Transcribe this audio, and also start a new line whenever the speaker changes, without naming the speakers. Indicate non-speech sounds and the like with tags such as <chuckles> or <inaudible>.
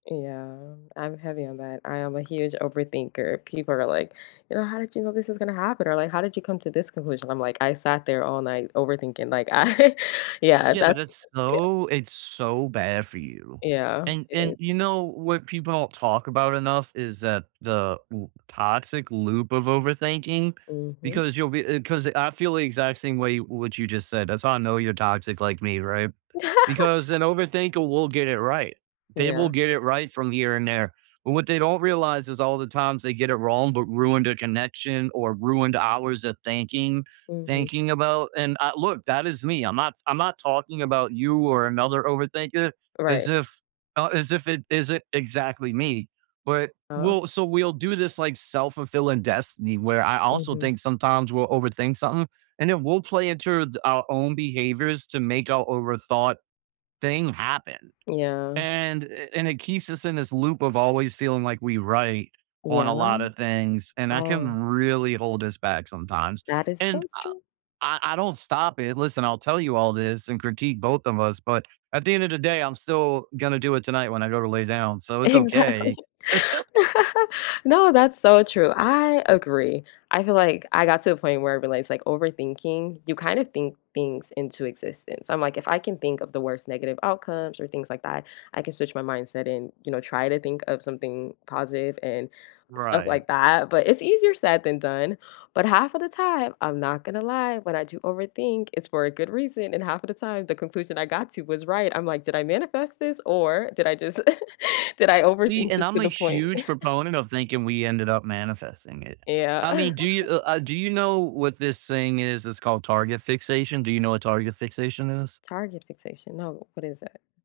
Yeah, I'm heavy on that. I am a huge overthinker. People are like, "You're how did you know this was gonna happen?" Or like, "How did you come to this conclusion?" I'm like, "I sat there all night overthinking," like, I yeah,
Yeah, but
that's
it's
yeah.
so it's so bad for you.
Yeah.
And
It
and,
is.
you know, what people talk about enough is that the u toxic loop of overthinking
Mhm.
because you'll be uh, 'cause I feel the exact same way what you just said. That's how I know you're toxic like me, right? Because
<laughs>
an overthinker will get it right. They will
Yeah.
get it right from here and there. But what they don't realize is all the times they get it wrong, but ruined their connection or ruined hours of thinking,
Mhm.
thinking about and, uh, look, that is me. I'm not I'm not talking about you or another overthinker as
Right.
if thou as if it isn't exactly me. But
Uh
we'll so we'll do this, like, self-fulfilling destiny where I also
Mhm.
think sometimes we'll overthink something, and then we'll play it through it our own behaviors to make our overthought thing happen.
Yeah.
And and it keeps us in this loop of always feeling like we right on a
Yeah.
lot of things, and that can
Oh
really hold us back sometimes.
That is
And
so
I
true.
I I don't stop it. Listen, I'll tell you all this and critique both of us, but at the end of the day, I'm still gonna do it tonight when I go to lay down, so it's
Exactly.
okay.
<laughs>
<laughs>
No, that's so true. I agree. I feel like I got to a point where I realized like overthinking, you kind of think things into existence. I'm like, if I can think of the worst negative outcomes or things like that, I can switch my mindset and, you know, try to think of something positive and stuff
Right.
like that, but it's easier said than done. But half of the time, I'm not gonna lie, when I do overthink, it's for a good reason. And half of the time, the conclusion I got to was right. I'm like, "Did I manifest this or did I just <laughs> did I
See,
overthink
and
this to
I'm a
the point?"
huge
<chuckles>
proponent of thinking we ended up manifesting it. I
Yeah.
mean, do you
<laughs>
uh, do you know what this thing is? It's called target fixation. Do you know what target fixation is?
Target fixation. No. What is that?